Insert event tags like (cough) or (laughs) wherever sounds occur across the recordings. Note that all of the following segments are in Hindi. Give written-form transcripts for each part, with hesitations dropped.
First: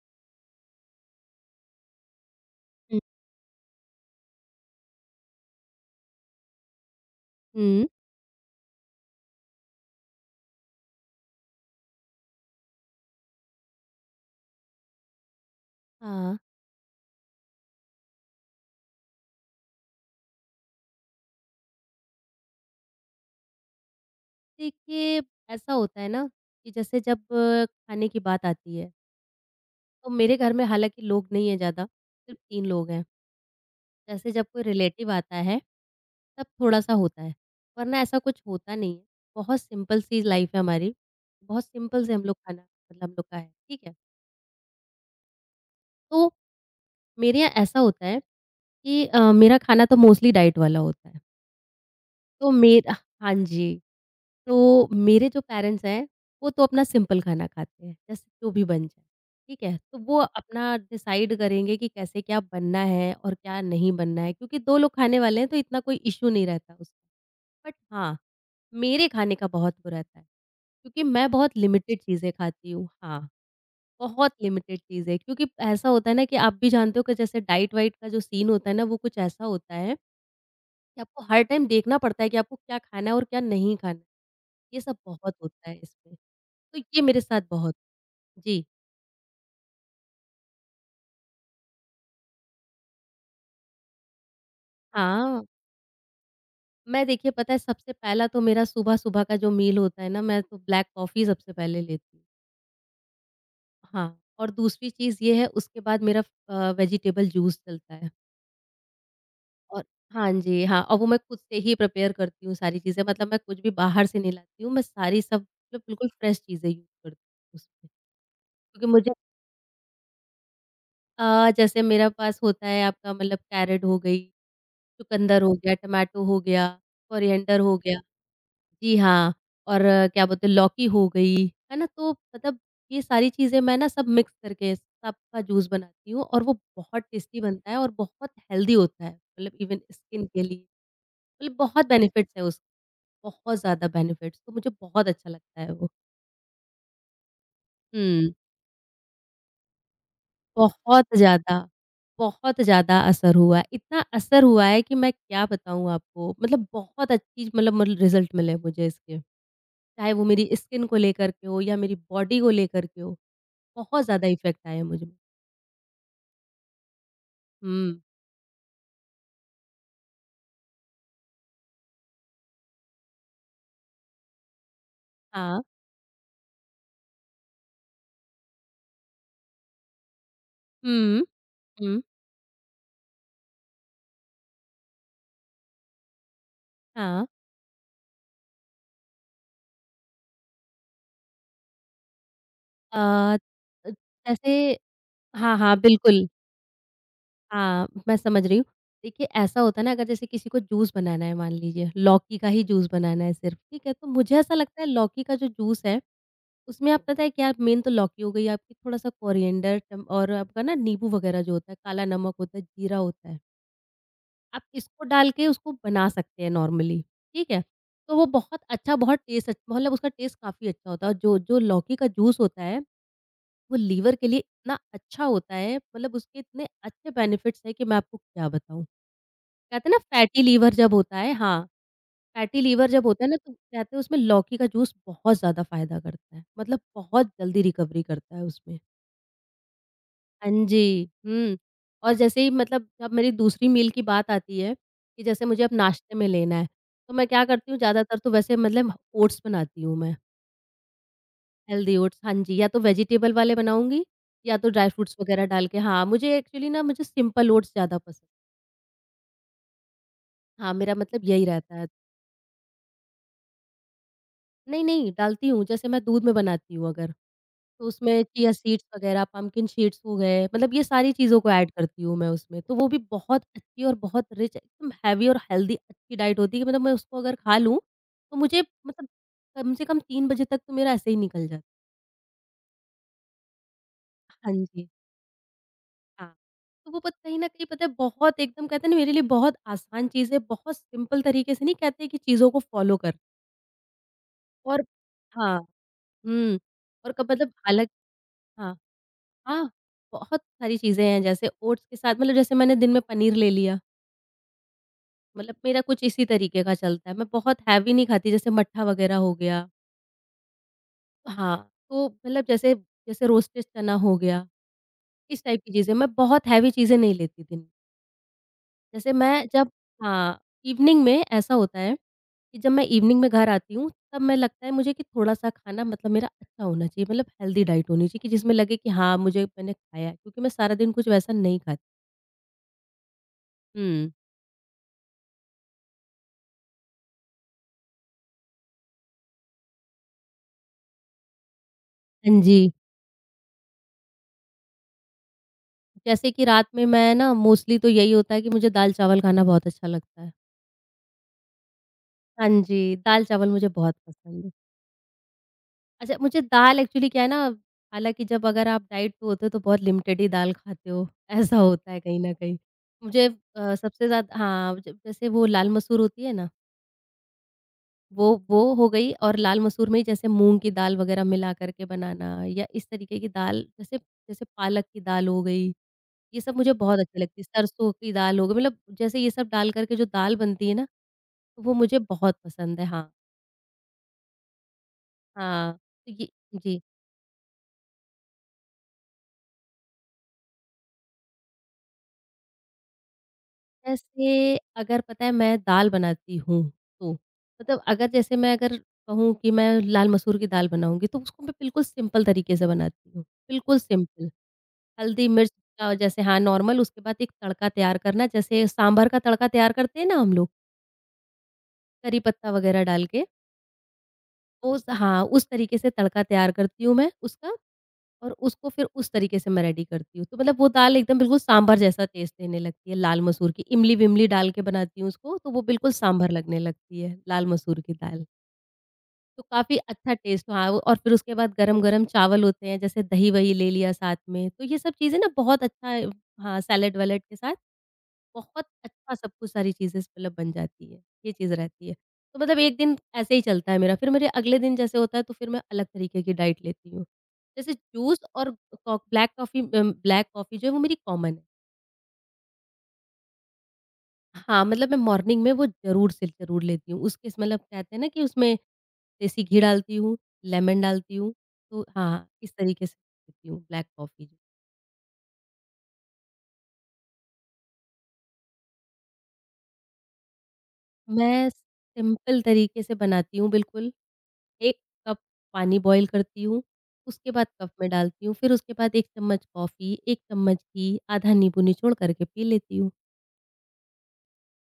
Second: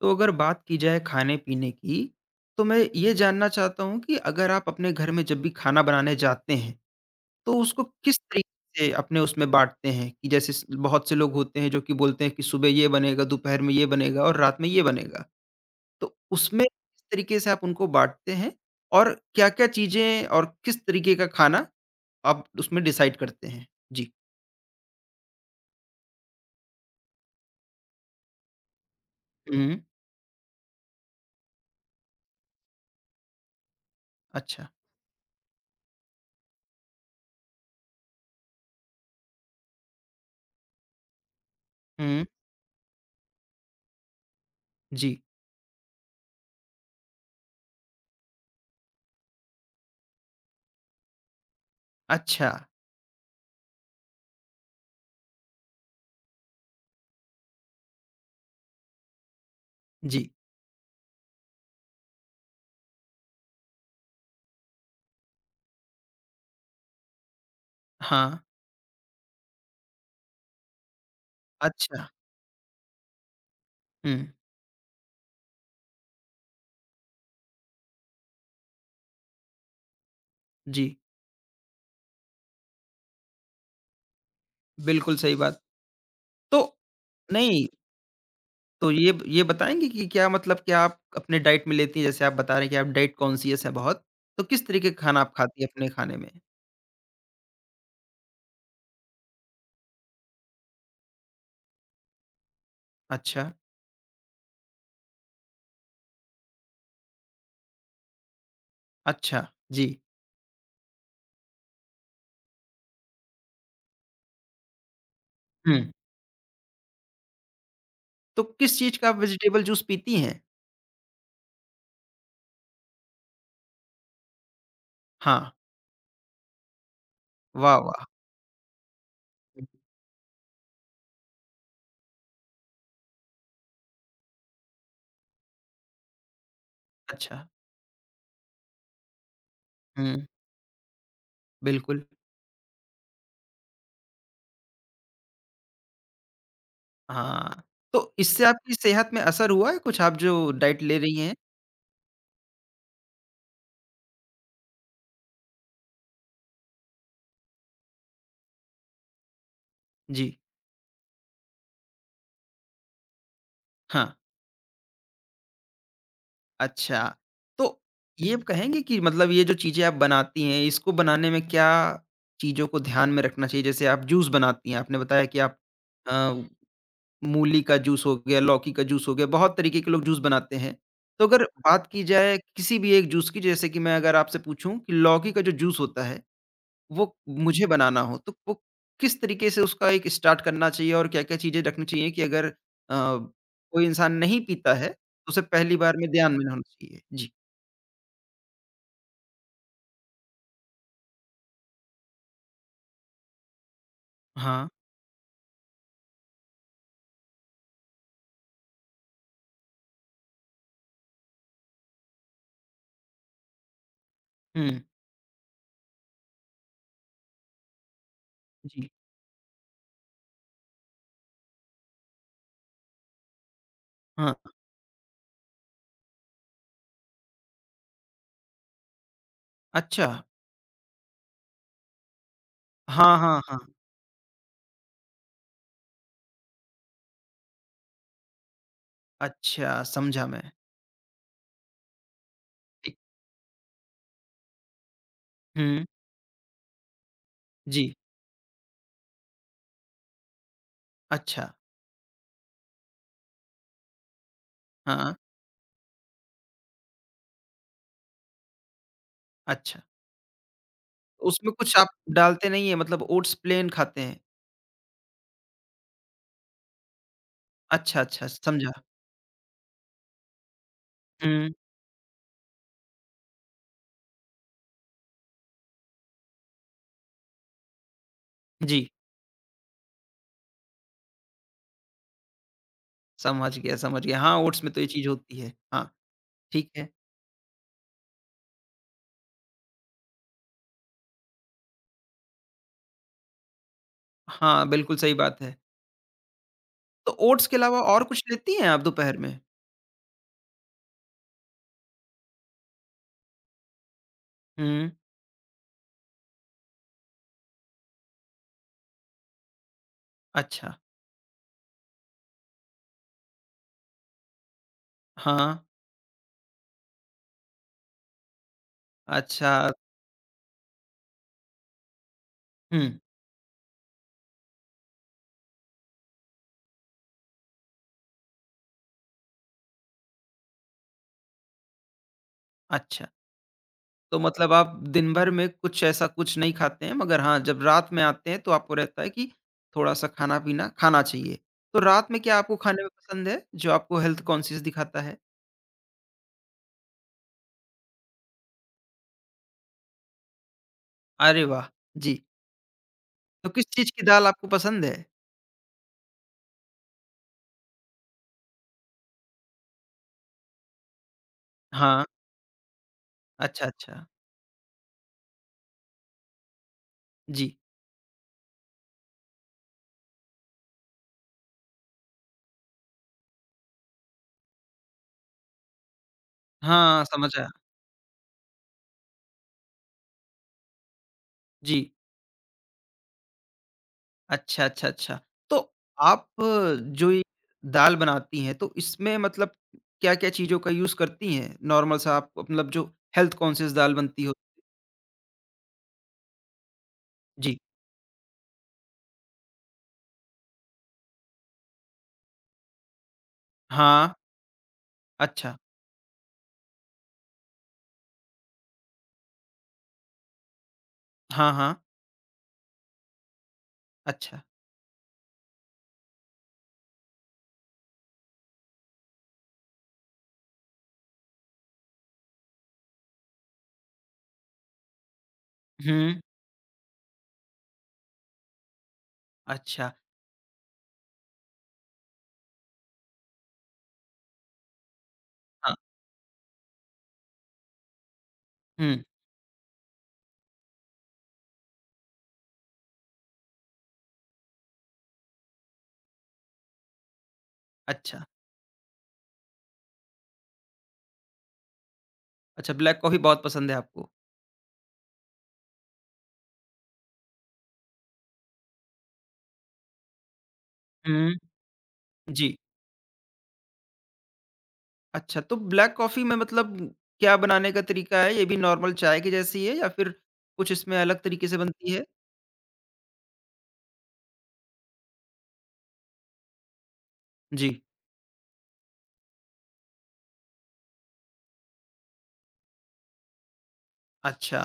तो अगर बात की जाए खाने-पीने की, तो मैं हुँ। ये जानना चाहता हूँ कि अगर आप अपने घर में जब भी खाना बनाने जाते हैं, तो उसको हुँ। किस तरीके से अपने उसमें बाँटते हैं? कि जैसे स बहुत से लोग होते हैं जो कि बोलते हैं कि सुबह ये बनेगा, दोपहर में ये बनेगा और रात में ये बनेगा। तो हाँ, उसमें किस तरीके से आप उनको बाँटते हैं? और क्या-क्या चीज़ें और किस तरीके का खाना आप उसमें डिसाइड करते हैं? जी। देखिए ऐसा होता है ना कि जैसे जब खाने की बात आती है हुँ, तो मेरे घर में हालाँकि लोग नहीं हैं ज़्यादा, सिर्फ 3 लोग हैं। जैसे जब कोई अच्छा। रिलेटिव आता है, तब थोड़ा-सा होता है, वरना ऐसा कुछ होता नहीं है। बहुत सिंपल सी लाइफ़ है हमारी, बहुत सिंपल से हुँ, हम लोग खाना मतलब हम लोग का है, ठीक है? जी। तो मेरे यहाँ ऐसा होता है कि मेरा खाना तो मोस्टली डाइट वाला होता है, अच्छा, तो मेरा हाँ जी। तो मेरे जो पेरेंट्स हैं, वो तो अपना सिंपल खाना खाते हैं, जैसे जो भी बन जाए, ठीक है? तो वो जी। अपना डिसाइड करेंगे कि कैसे क्या बनना है और क्या नहीं बनना है क्योंकि 2 लोग खाने वाले हैं तो इतना कोई इश्यू नहीं रहता उसका। बट हाँ, हाँ, मेरे खाने का बहुत वो रहता है क्योंकि मैं बहुत लिमिटेड अच्छा। चीज़ें खाती हूँ। हाँ, हुँ, बहुत लिमिटेड चीज़ें क्योंकि ऐसा होता है ना कि आप भी जानते हो कि जैसे डाइट-वाइट का जो सीन होता है ना, वो कुछ ऐसा होता है जी। कि आपको हर टाइम देखना पड़ता है कि आपको क्या खाना है और क्या नहीं खाना है। ये सब बिल्कुल सही बहुत बात। होता है इसमें। तो तो ये मेरे साथ नहीं, बहुत जी। तो ये ब ये बताएँगे कि क्या मतलब क्या आप अपने डाइट में लेती हैं? जैसे आप बता रहे हैं कि आप डाइट कॉन्शियस हैं बहुत, तो किस तरीके का खाना आप हाँ, खाती हैं अपने खाने में? मैं देखिए पता है सबसे पहला तो मेरा सुबह-सुबह का जो मील होता है ना, मैं तो ब्लैक कॉफ़ी सबसे पहले लेती हूँ। अच्छा, हाँ, और दूसरी चीज़ ये है उसके बाद मेरा वेजिटेबल जूस चलता है। अच्छा, और जी। हाँ जी, हाँ और वो मैं खुद से ही प्रिपेयर करती हूँ सारी चीज़ें मतलब मैं कुछ भी बाहर से नहीं लाती हूँ, मैं सारी सब मतलब हुँ, बिल्कुल फ्रेश चीज़ें यूज़ करती हूँ उसमें। तो किस क्योंकि चीज़ का मुझे आप वेजिटेबल जूस पीती हैं? जैसे मेरा पास होता है आपका मतलब कैरेट हो गई, चुकंदर हाँ, हो गया, टमाटो हो गया, कोरिएंडर वाह, हो गया। वाह! जी हाँ, और क्या बोलते हैं लौकी हो गई, है ना? तो मतलब ये सारी चीज़ें मैं ना सब मिक्स करके सबका जूस बनाती हूँ और वो बहुत टेस्टी अच्छा, बनता है और बहुत हेल्दी होता है, मतलब इवन स्किन हुँ, के लिए मतलब बहुत बिल्कुल, बेनिफिट्स हैं उस बहुत ज़्यादा बेनिफिट्स, तो मुझे बहुत अच्छा लगता है वो। हाँ। तो हुँ। इससे आपकी सेहत में असर हुआ है कुछ आप जो डाइट ले बहुत रही हैं? ज़्यादा, बहुत ज़्यादा असर हुआ है। इतना असर हुआ है कि मैं क्या बताऊँ आपको, मतलब बहुत अच्छी मतलब रिज़ल्ट मिले मुझे इसके। चाहे वो जी, मेरी स्किन को लेकर के हो या मेरी बॉडी को लेकर के हो, बहुत हाँ। ज़्यादा इफ़ेक्ट आया मुझ में। अच्छा, तो हुँ, ये आप कहेंगे कि मतलब ये जो चीज़ें आप बनाती हैं, इसको बनाने में क्या चीज़ों को ध्यान में रखना चाहिए? जैसे आप जूस बनाती हैं, आपने बताया कि आप हाँ। अ, मूली का जूस हो गया, लौकी का जूस हो गया, बहुत तरीके के लोग जूस बनाते हैं। हुँ, तो अगर बात हुँ, की जाए किसी भी एक जूस की, जैसे कि मैं अगर आपसे पूछूँ कि लौकी का जो जूस होता है, वो हाँ। मुझे बनाना हो, तो वो किस तरीके से उसका एक स्टार्ट करना चाहिए और क्या-क्या चीज़ें रखनी चाहिए कि अगर अ, कोई अ, इंसान नहीं पीता जैसे है, तो उसे हाँ, पहली हाँ, बार में बिल्कुल। ध्यान में होना चाहिए? जी। हाँ, मैं समझ रही हूँ। देखिए, ऐसा होता है ना अगर जैसे किसी को जूस बनाना है मान लीजिए, लौकी का ही जूस बनाना है सिर्फ़, ठीक है? तो मुझे ऐसा हाँ। लगता है लौकी का जो जूस है उसमें आप पता है क्या मेन तो लौकी हो गई आपकी, थोड़ा-सा कोरिएंडर टम और आपका ना नींबू वगैरह जो होता है, काला नमक होता है, जीरा होता है। आप हुँ। इसको डाल के उसको बना सकते हैं नॉर्मली, ठीक है? तो वो बहुत जी। अच्छा, बहुत टेस्ट अच्छा मतलब उसका टेस्ट काफ़ी अच्छा होता है और जो जो लौकी का जूस होता है, वो लीवर के हाँ, लिए इतना अच्छा होता है, मतलब उसके इतने अच्छे बेनिफिट्स हैं कि मैं आपको क्या बताऊँ। कहते हैं ना अच्छा। फैटी लीवर जब होता है हाँ। फैटी लीवर जब हाँ, होता है ना हाँ, तो हाँ। कहते हैं उसमें लौकी का जूस बहुत ज़्यादा फ़ायदा करता है, मतलब बहुत जल्दी रिकवरी करता है उसमें। अच्छा, समझा मैं। हाँ जी, हुँ। और जैसे ही मतलब जी। जब मेरी दूसरी मील की बात आती है कि जैसे मुझे अब हुँ, नाश्ते में लेना है, तो मैं क्या करती हूँ जी। ज़्यादातर तो वैसे मतलब ओट्स बनाती हूँ मैं, अच्छा, हेल्दी ओट्स हाँ जी, या तो वेजिटेबल वाले बनाऊँगी या तो ड्राई हाँ, फ्रूट्स वगैरह डाल के हाँ, मुझे एक्चुअली ना मुझे सिंपल ओट्स ज़्यादा पसंद। अच्छा। हाँ, मेरा मतलब यही उसमें रहता कुछ है। आप डालते नहीं हैं मतलब ओट्स प्लेन खाते हैं? नहीं, नहीं डालती हूँ, जैसे मैं दूध में बनाती हूँ अगर तो अच्छा, उसमें अच्छा, चिया समझा। सीड्स वगैरह, पम्पकिन सीड्स हो गए, मतलब ये सारी चीज़ों को हुँ, ऐड करती हूँ मैं उसमें। तो वो भी बहुत अच्छी और बहुत रिच एकदम हेवी और हेल्दी अच्छी डाइट होती है कि मतलब मैं उसको अगर खा लूँ, तो मुझे जी। मतलब कम से कम 3 बजे तक तो मेरा ऐसे ही निकल जाता है। समझ गया, समझ गया। हाँ, हाँ ओट्स में तो ये जी, चीज़ होती है। हाँ, हाँ। ठीक है। तो वो पत कहीं न कहीं पता है बहुत एकदम कहते हैं ना मेरे लिए बहुत आसान चीज़ है, बहुत सिंपल तरीके से नहीं कहते कि चीज़ों को फ़ॉलो कर हाँ, और बिल्कुल सही बात है। हाँ, हुँ। तो और कब ओट्स मतलब के अलावा हालाँकि और कुछ लेती हैं हाँ। आप दोपहर में? हाँ, बहुत सारी चीज़ें हैं जैसे ओट्स के साथ मतलब जैसे मैंने दिन में पनीर ले लिया, हुँ, मतलब मेरा कुछ इसी तरीके का चलता है, मैं बहुत हैवी नहीं खाती जैसे मट्ठा वग़ैरह हो गया अच्छा। हाँ, तो मतलब जैसे जैसे रोस्टेड चना हो गया, इस हाँ, टाइप की चीज़ें, मैं बहुत हैवी चीज़ें नहीं लेती दिन में। जैसे मैं अच्छा। जब हाँ, इवनिंग में ऐसा होता है कि जब मैं हुँ, इवनिंग में घर आती हूँ, तब मैं लगता है मुझे कि थोड़ा-सा खाना मतलब मेरा अच्छा होना चाहिए, मतलब हेल्दी डाइट होनी चाहिए कि जिसमें लगे कि हाँ, मुझे मैंने खाया है, क्योंकि मैं सारा दिन कुछ वैसा नहीं खाती। अच्छा। हुँ। तो मतलब आप दिन भर में कुछ ऐसा कुछ नहीं खाते हैं, मगर हाँ, जब रात में आते हैं तो आपको रहता है कि थोड़ा-सा खाना-पीना खाना पीना खाना चाहिए। तो रात में क्या हाँ आपको जी। खाने में पसंद है, जो आपको हेल्थ कॉन्शियस दिखाता है? जैसे कि रात में मैं ना मोस्टली तो यही होता है कि मुझे दाल-चावल खाना बहुत अच्छा लगता है। अरे वाह! जी, हाँ जी, तो दाल-चावल किस मुझे चीज़ बहुत की दाल पसंद आपको है। पसंद है? अच्छा मुझे दाल एक्चुअली क्या है ना, हालाँकि जब अगर आप डाइट पे होते हो तो बहुत लिमिटेड ही दाल खाते हो, (laughs) ऐसा होता है हाँ, कहीं न कहीं। मुझे अच्छा, अच्छा। सबसे ज़्यादा हाँ, ज जैसे वो लाल मसूर होती है ना जी, वो हो गई और लाल मसूर में ही जैसे मूँग की दाल वग़ैरह मिला करके बनाना या इस तरीके की दाल जैसे जैसे पालक की दाल हो गई, ये सब मुझे बहुत हाँ, अच्छी समझ लगती है। आया। सरसों की दाल हो गई मतलब जैसे ये सब डाल करके जो दाल बनती है ना, तो वो जी, मुझे बहुत पसंद है। हाँ, अच्छा, अच्छा, अच्छा। तो हाँ, तो आप ये जी, जो ये दाल बनाती हैं, तो इसमें मतलब क्या-क्या चीज़ों का यूज़ करती हैं? नॉर्मल सा आप मतलब जो हेल्थ कॉन्शियस दाल बनती हो? जैसे अगर पता है मैं दाल बनाती हूँ तो, जी, मतलब अगर जैसे मैं अगर कहूँ कि मैं लाल मसूर की दाल बनाऊँगी तो उसको मैं बिल्कुल सिंपल तरीके से बनाती हूँ, बिल्कुल हाँ। सिंपल। हल्दी मिर्च अच्छा। का जैसे हाँ, नॉर्मल उसके बाद एक तड़का तैयार करना जैसे सांभर का तड़का तैयार करते हैं ना हम लोग, हाँ, हाँ। करी पत्ता वग़ैरह डाल के, अच्छा। वो स हाँ, उस तरीके से तड़का तैयार करती हूँ मैं उसका और उसको फिर उस तरीके से मैं रेडी करती हूँ। तो मतलब वो दाल एकदम बिल्कुल सांभर जैसा टेस्ट देने लगती है लाल मसूर की, इमली-विमली डाल के बनाती हूँ उसको, तो वो बिल्कुल हुँ। सांभर लगने लगती है, लाल मसूर की दाल। तो काफ़ी अच्छा, अच्छा टेस्ट हाँ, वो- और फिर उसके बाद गरम-गरम चावल होते हैं, जैसे दही-वही ले लिया साथ में, तो ये सब चीज़ें ना बहुत हाँ। अच्छा हाँ, सैलेड-वैलेड के साथ बहुत हुँ। अच्छा सब कुछ सारी चीज़ें मतलब बन जाती है, ये चीज़ रहती है। तो मतलब 1 दिन ऐसे ही चलता है मेरा, फिर मेरे अगले दिन जैसे होता है तो फिर मैं अलग तरीके की डाइट लेती हूँ। जैसे जूस अच्छा, और कॉ ब्लैक कॉफ़ी ब्लैक कॉफ़ी जो है वो मेरी कॉमन है। अच्छा ब्लैक कॉफ़ी बहुत पसंद है आपको। हाँ, मतलब मैं मॉर्निंग में वो ज़रूर से ज़रूर लेती हूँ। उसके स मतलब कहते हैं ना कि उसमें देसी घी डालती हूँ, लेमन डालती हूँ, हुँ। तो हाँ, इस जी। तरीके से पीती हूँ ब्लैक कॉफ़ी। अच्छा तो ब्लैक कॉफ़ी में मतलब क्या बनाने का तरीका है? ये भी नॉर्मल चाय की जैसी है या फिर कुछ इसमें अलग तरीके मैं से बनती है? सिंपल तरीके से बनाती हूँ बिल्कुल। 1 कप पानी बॉयल करती हूँ, उसके बाद जी। कप में डालती हूँ, फिर उसके बाद 1 चम्मच कॉफ़ी, 1 चम्मच घी, आधा नींबू निचोड़ करके पी लेती हूँ। अच्छा,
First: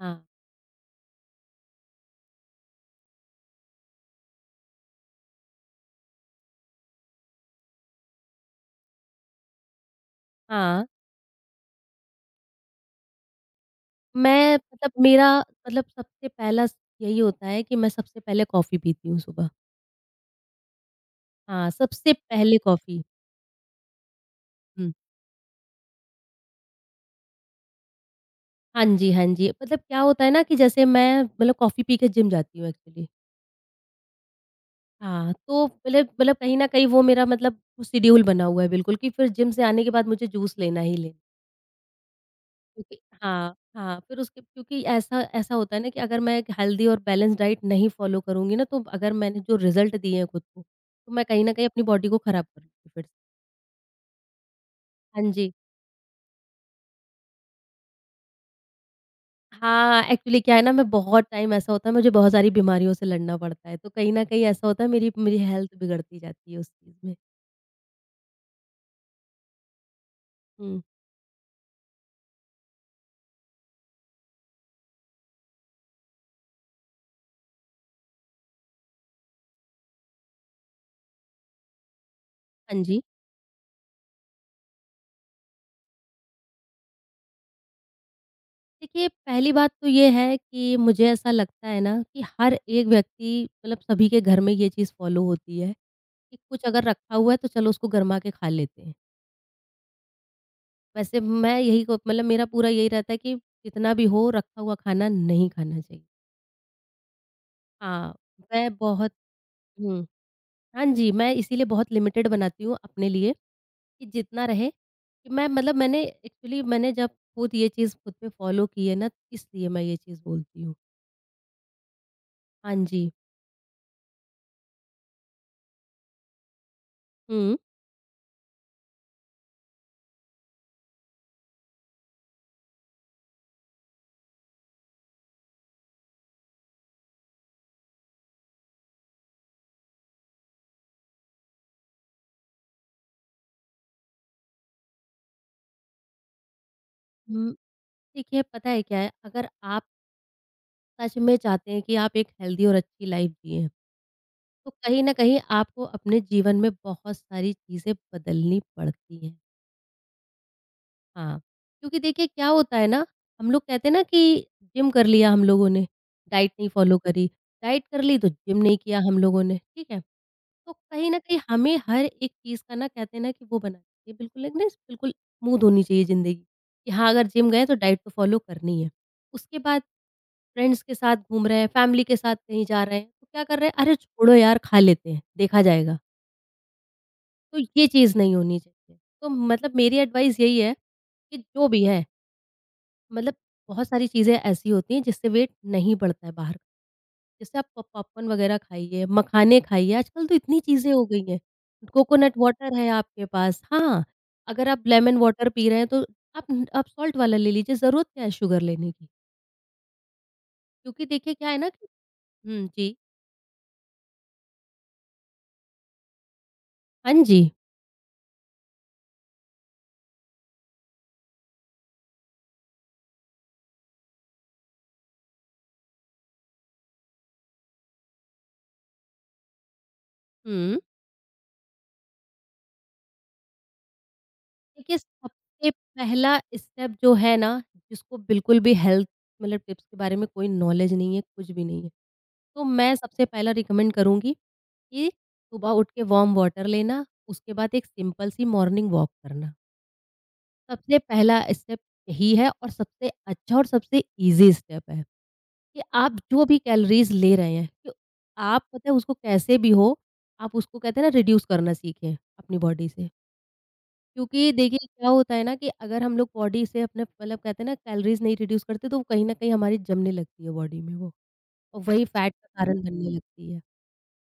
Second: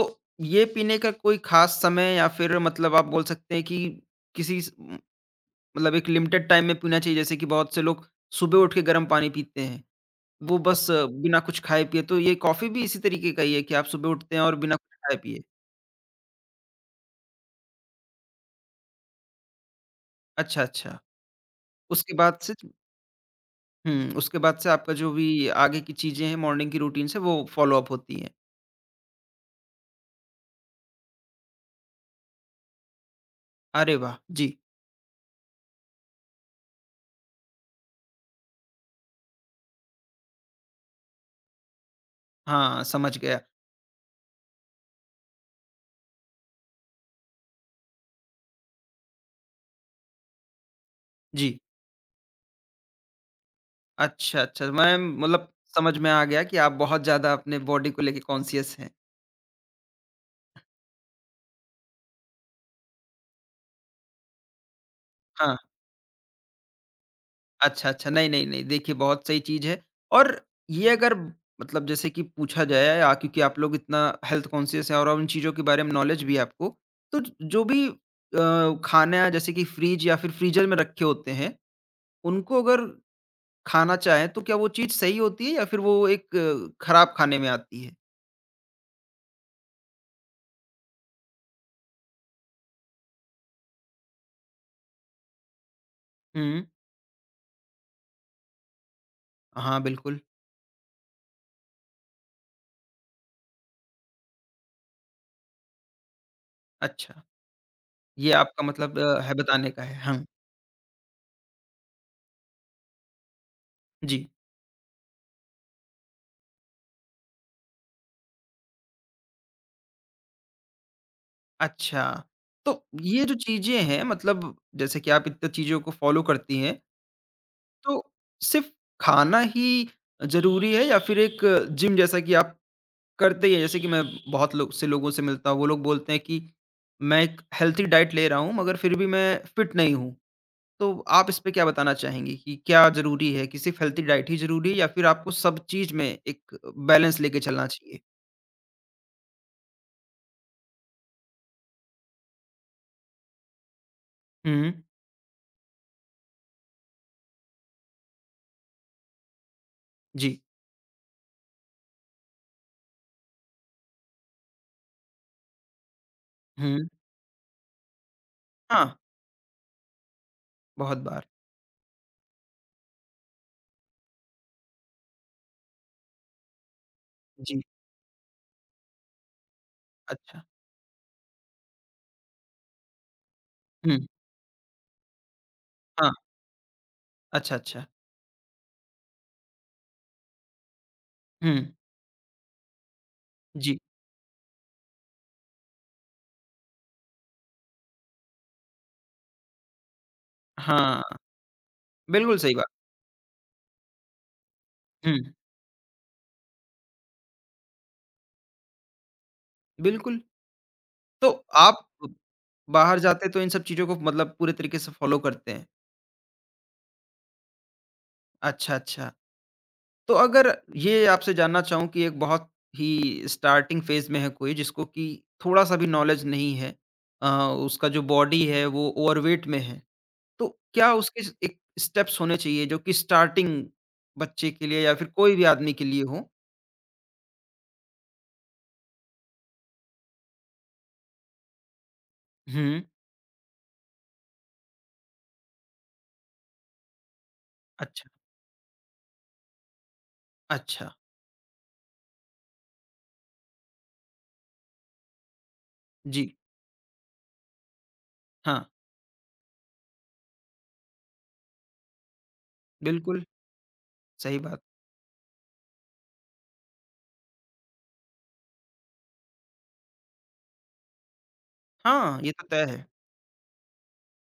हाँ, ये पीने का कोई ख़ास समय या फिर मतलब आप बोल सकते हैं कि किसी मतलब एक लिमिटेड टाइम में पीना चाहिए जैसे कि बहुत से लोग सुबह उठ के गर्म पानी पीते हैं। वो हाँ, बस बिना कुछ खाए-पिए तो ये कॉफ़ी भी इसी तरीके का ही है कि आप सुबह उठते हैं मैं और बिना मतलब कुछ मेरा खाए-पिए? मतलब सबसे पहला स यही होता है कि मैं सबसे पहले कॉफ़ी पीती हूँ सुबह। अच्छा, अच्छा। हाँ, सबसे उसके बाद से पहले तो कॉफ़ी। हुँ, उसके बाद से आपका हुँ। जो भी आगे की चीज़ें हैं मॉर्निंग की रूटीन से वो फ़ॉलो-अप होती हैं। हाँ जी, मतलब क्या होता है ना कि जैसे मैं मतलब कॉफ़ी पी के जिम जाती हूँ एक्चुअली। अरे वाह! जी। हाँ, तो मतलब कहीं न कहीं वो मेरा मतलब शेड्यूल बना हुआ है बिल्कुल कि फिर जिम से आने के बाद मुझे जूस लेना ही लेना। हाँ, क्योंकि समझ गया। हाँ, फिर उसके क्योंकि ऐसा ऐसा होता है ना कि अगर मैं एक हेल्दी और बैलेंस डाइट नहीं फॉलो करूँगी ना, तो अगर मैंने जो रिज़ल्ट दिए हैं खुद को, तो मैं कहीं न जी। कहीं अपनी बॉडी को खराब कर लूँगी फिर से। अच्छा, अच्छा। मैं हाँ मतलब जी। समझ में आ गया कि आप बहुत ज़्यादा अपने बॉडी को लेके कॉन्शियस हैं। हाँ, एक्चुअली क्या है ना मैं बहुत टाइम ऐसा होता है मुझे बहुत सारी बीमारियों से लड़ना पड़ता है, तो कहीं न कहीं ऐसा होता है मेरी मेरी हाँ। हेल्थ बिगड़ती जाती है उस चीज़ में। अच्छा, अच्छा। नहीं, नहीं, नहीं। देखिए बहुत सही चीज़ है और हुँ। ये अगर मतलब जैसे कि पूछा जाए आ क्योंकि आप लोग इतना हेल्थ कॉन्शियस हैं और उन चीज़ों के बारे में नॉलेज भी है आपको। तो ज जो भी खाना जैसे कि फ्रिज या फिर फ्रीज़र में रखे होते हैं, उनको हाँ अगर जी। खाना चाहें तो क्या वो चीज़ सही होती है या फिर वो एक खराब खाने में आती है? देखिए, पहली बात तो ये है कि मुझे ऐसा लगता है ना कि हर एक व्यक्ति मतलब सभी के घर में ये चीज़ फ़ॉलो होती है कि कुछ हुँ। अगर रखा हुआ है तो चलो उसको गरमा के खा लेते हैं। हाँ, बिल्कुल। वैसे मैं यही को मतलब मेरा पूरा यही रहता है कि जितना भी हो रखा हुआ खाना नहीं खाना चाहिए। अच्छा, हाँ, ये आपका मैं मतलब बहुत है बताने का है। हुँ। हाँ। हाँ जी, मैं इसीलिए बहुत लिमिटेड बनाती हूँ अपने लिए कि जी। जितना रहे कि मैं मतलब मैंने एक्चुअली मैंने जब खुद ये चीज़ खुद पे फ़ॉलो की है ना इसलिए मैं ये चीज़ बोलती हूँ। अच्छा, हाँ तो जी। ये जो चीज़ें हैं मतलब जैसे कि आप इतनी चीज़ों को फ़ॉलो करती हैं, हुँ। तो सिर्फ़ खाना ही ज़रूरी है या फिर एक जिम जैसा कि आप करते ही हैं? जैसे कि मैं बहुत लोगों से मिलता हूँ, वो लोग बोलते हैं कि मैं एक हेल्थी डाइट ले रहा हूँ मगर फिर भी मैं फिट नहीं हूँ। तो आप इस पे क्या बताना चाहेंगी कि क्या ज़रूरी है कि सिर्फ़ हेल्थी डाइट ही ज़रूरी है या फिर आपको सब चीज़ में एक बैलेंस लेके हुँ, चलना चाहिए? देखिए पता है क्या है, अगर आप सच में चाहते हैं कि आप एक हेल्दी और अच्छी लाइफ़ जिएँ, तो हुँ, कहीं न कहीं आपको अपने जीवन में बहुत सारी चीज़ें बदलनी पड़ती हैं। जी। हाँ, क्योंकि देखिए क्या होता है ना, हम लोग कहते हैं ना कि जिम कर लिया हम लोगों ने, डाइट नहीं हुँ, फ़ॉलो करी, डाइट कर ली तो जिम नहीं हाँ, किया हम लोगों ने, ठीक है? तो बहुत कहीं न बार। कहीं हमें हर एक चीज़ का ना कहते हैं ना कि वो बना ये बिल्कुल एक ना बिल्कुल स्मूद होनी चाहिए ज़िंदगी, कि हाँ, अगर जिम जी, गए तो डाइट तो फ़ॉलो करनी है। उसके बाद अच्छा। फ्रेंड्स के साथ घूम रहे हैं, फैमिली के साथ कहीं जा रहे हैं, तो क्या कर रहे हैं, "अरे हुँ, छोड़ो यार, खा लेते हैं, देखा जाएगा।" हाँ। अच्छा, तो अच्छा। ये चीज़ नहीं होनी चाहिए। तो मतलब मेरी एडवाइस यही है कि हुँ। जो भी है, मतलब जी। बहुत सारी चीज़ें ऐसी होती हैं जिससे वेट नहीं बढ़ता है बाहर। जैसे आप पॉपकॉर्न वगैरह खाइए, मखाने खाइए, आजकल तो इतनी चीज़ें हाँ, हो गई हैं। कोकोनट बिल्कुल सही बात। वाटर है आपके पास। हाँ, अगर आप लेमन हुँ, वाटर पी रहे हैं तो आप आप सॉल्ट वाला ले लीजिए, ज़रूरत क्या है शुगर लेने की? बिल्कुल। क्योंकि तो देखिए क्या है ना आप कि हुँ, जी। बाहर जाते तो इन सब चीज़ों को मतलब पूरे तरीके से फ़ॉलो करते हैं। हाँ जी। अच्छा, अच्छा। तो अगर ये आपसे जानना चाहूँ कि एक बहुत ही स्टार्टिंग फ़ेज़ में है कोई जिसको कि थोड़ा-सा भी नॉलेज नहीं है अ, उसका जो बॉडी है वो ओवरवेट में है, तो हुँ। क्या उसके एक स्टेप्स होने चाहिए जो कि स्टार्टिंग बच्चे के लिए या देखिए, फिर कोई भी सबसे आदमी के लिए हो? पहला स्टेप जो है ना, जिसको बिल्कुल भी हेल्थ मतलब टिप्स के बारे में कोई नॉलेज नहीं है, कुछ भी नहीं है। तो हुँ। मैं सबसे पहला रिकमेंड करूँगी कि सुबह उठ के वार्म वाटर लेना, उसके बाद एक अच्छा, सिंपल सी मॉर्निंग वॉक करना। अच्छा। सबसे पहला स्टेप यही है और सबसे अच्छा और सबसे ईज़ी स्टेप है कि आप जी। जो भी कैलोरीज़ ले रहे हैं, तो आप हाँ, पता है उसको कैसे भी हो, आप उसको कहते हैं ना रिड्यूस करना सीखें अपनी बॉडी से। बिल्कुल। सही क्योंकि बात। देखिए क्या होता है ना कि अगर हम लोग बॉडी से अपने मतलब कहते हैं ना कैलोरीज नहीं रिड्यूस करते तो कहीं न कहीं हमारी जमने लगती है बॉडी में वो और वही हाँ, ये फैट तो का तय कारण है। बनने लगती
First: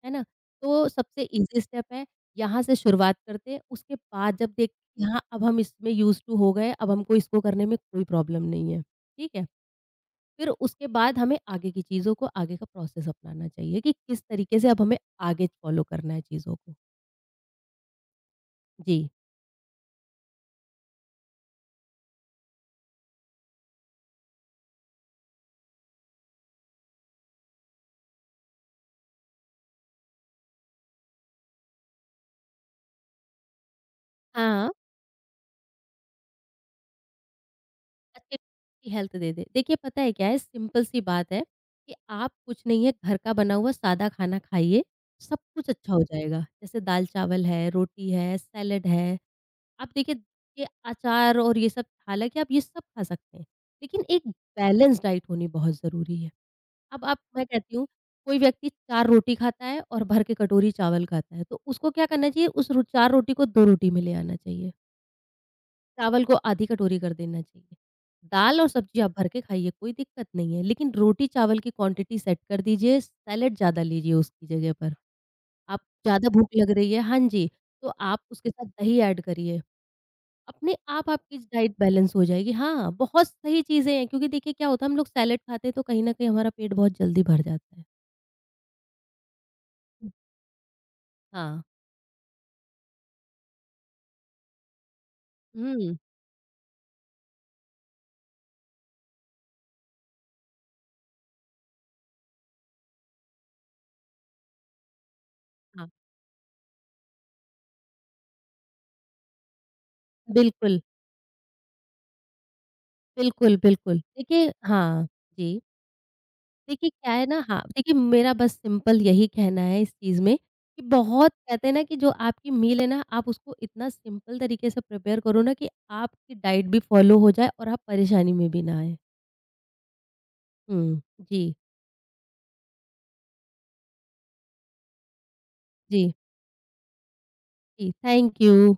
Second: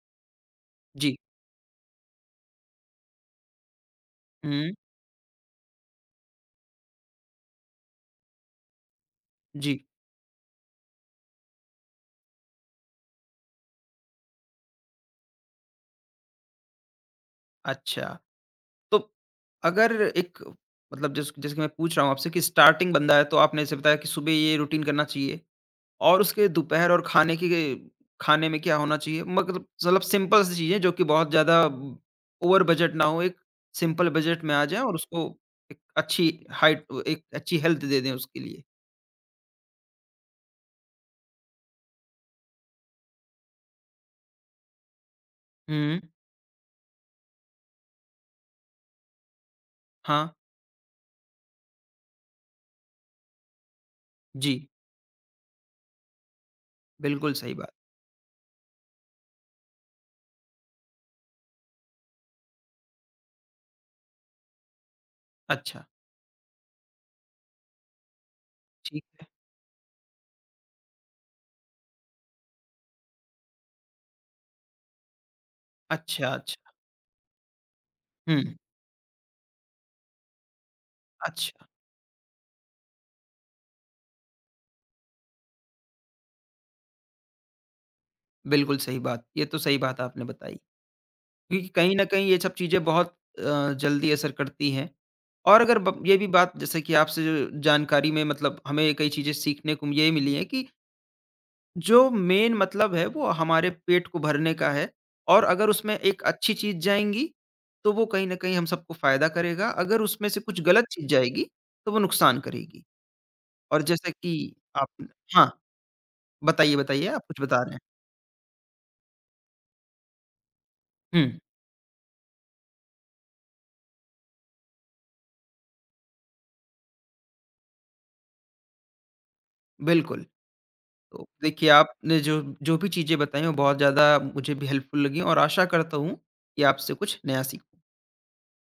है ना? तो जी। सबसे ईज़ी स्टेप है यहाँ से शुरुआत करते हैं, उसके बाद जब हुँ, देखते हैं कि हाँ, अब हम इसमें यूज़्ड टू हो गए, अब हमको इसको करने में कोई प्रॉब्लम नहीं है, ठीक है? जी। फिर उसके बाद हमें आगे की चीज़ों को आगे का प्रोसेस अपनाना चाहिए कि किस तरीके से अब हमें आगे फॉलो करना है चीज़ों को। अच्छा, तो जी। अगर एक मतलब जैसे कि मैं पूछ रहा हूँ आपसे कि स्टार्टिंग बंदा है तो आपने जैसे बताया कि सुबह ये रूटीन करना चाहिए और उसके दोपहर और खाने में क्या होना चाहिए? मतलब सिंपल सी चीज़ें जो कि बहुत ज़्यादा ओवर बजट ना हो, एक सिंपल बजट में आ हाँ। जाए और उसको एक अच्छी हाइट एक अच्छी हेल्थ दे दें उसके लिए। अच्छी हेल्थ दे दे। देखिए पता है क्या है सिंपल सी बात है कि आप कुछ नहीं है घर का बना हुआ सादा खाना खाइए, सब कुछ अच्छा हुँ, हो जाएगा। जैसे दाल-चावल है, रोटी है, सैलेड है। आप देखिए हाँ, ये अचार और ये सब हालाँकि आप ये सब खा सकते हैं, लेकिन एक जी, बैलेंस डाइट होनी बहुत ज़रूरी है। अब आप बिल्कुल मैं सही बात। कहती हूँ कोई व्यक्ति 4 रोटी खाता है और भर के कटोरी चावल खाता है, तो उसको क्या करना चाहिए उस रो 4 रोटी को 2 रोटी में ले आना चाहिए। अच्छा, चावल को आधी कटोरी कर देना चाहिए। दाल और सब्ज़ी ठीक आप है। भर के खाइए, कोई दिक्कत नहीं है, लेकिन रोटी-चावल की क्वांटिटी सेट कर दीजिए, सैलेड ज़्यादा लीजिए उसकी जगह पर। आप अच्छा, ज़्यादा भूख अच्छा। लग रही है हाँ जी, तो आप हुँ, उसके साथ दही ऐड करिए। अपने आप आपकी अच्छा। डाइट बैलेंस हो जाएगी। हाँ, बहुत सही चीज़ें हैं क्योंकि देखिए क्या होता है हम लोग सैलेड खाते हैं तो कहीं न कहीं हमारा पेट बहुत जल्दी भर जाता है। बिल्कुल सही बात। ये तो सही बात आपने बताई, हाँ, क्योंकि कहीं न कहीं ये सब चीज़ें बहुत जल्दी असर करती हैं। और अगर हुँ, ब ये भी बात जैसे कि आपसे जो जानकारी में मतलब हमें कई चीज़ें सीखने को ये मिली हैं कि जो मेन मतलब है वो हमारे पेट को भरने का है और अगर हाँ, उसमें एक अच्छी चीज़ जाएँगी, तो वो कहीं न कहीं हम सबको फ़ायदा करेगा, अगर उसमें से कुछ बिल्कुल, गलत चीज़ जाएगी, तो वो नुकसान करेगी। बिल्कुल, और बिल्कुल। जैसा देखिए कि आप हाँ, हाँ, जी। बताइए, देखिए, बताइए क्या आप है ना कुछ बता हाँ, रहे हैं। देखिए मेरा बस सिंपल यही कहना है इस चीज़ में कि हुँ, बहुत कहते हैं ना कि जो आपकी मील है ना, आप उसको इतना सिंपल तरीके से प्रिपेयर करो ना कि आपकी डाइट भी फ़ॉलो हो जाए और आप परेशानी में भी ना आएँ। बिल्कुल। हुँ, तो जी, देखिए, आपने जो जो भी चीज़ें बताई, वो बहुत ज़्यादा मुझे भी हेल्पफुल लगी और आशा करता जी, हूँ कि आपसे कुछ नया सीखूँ। जी। Thank you.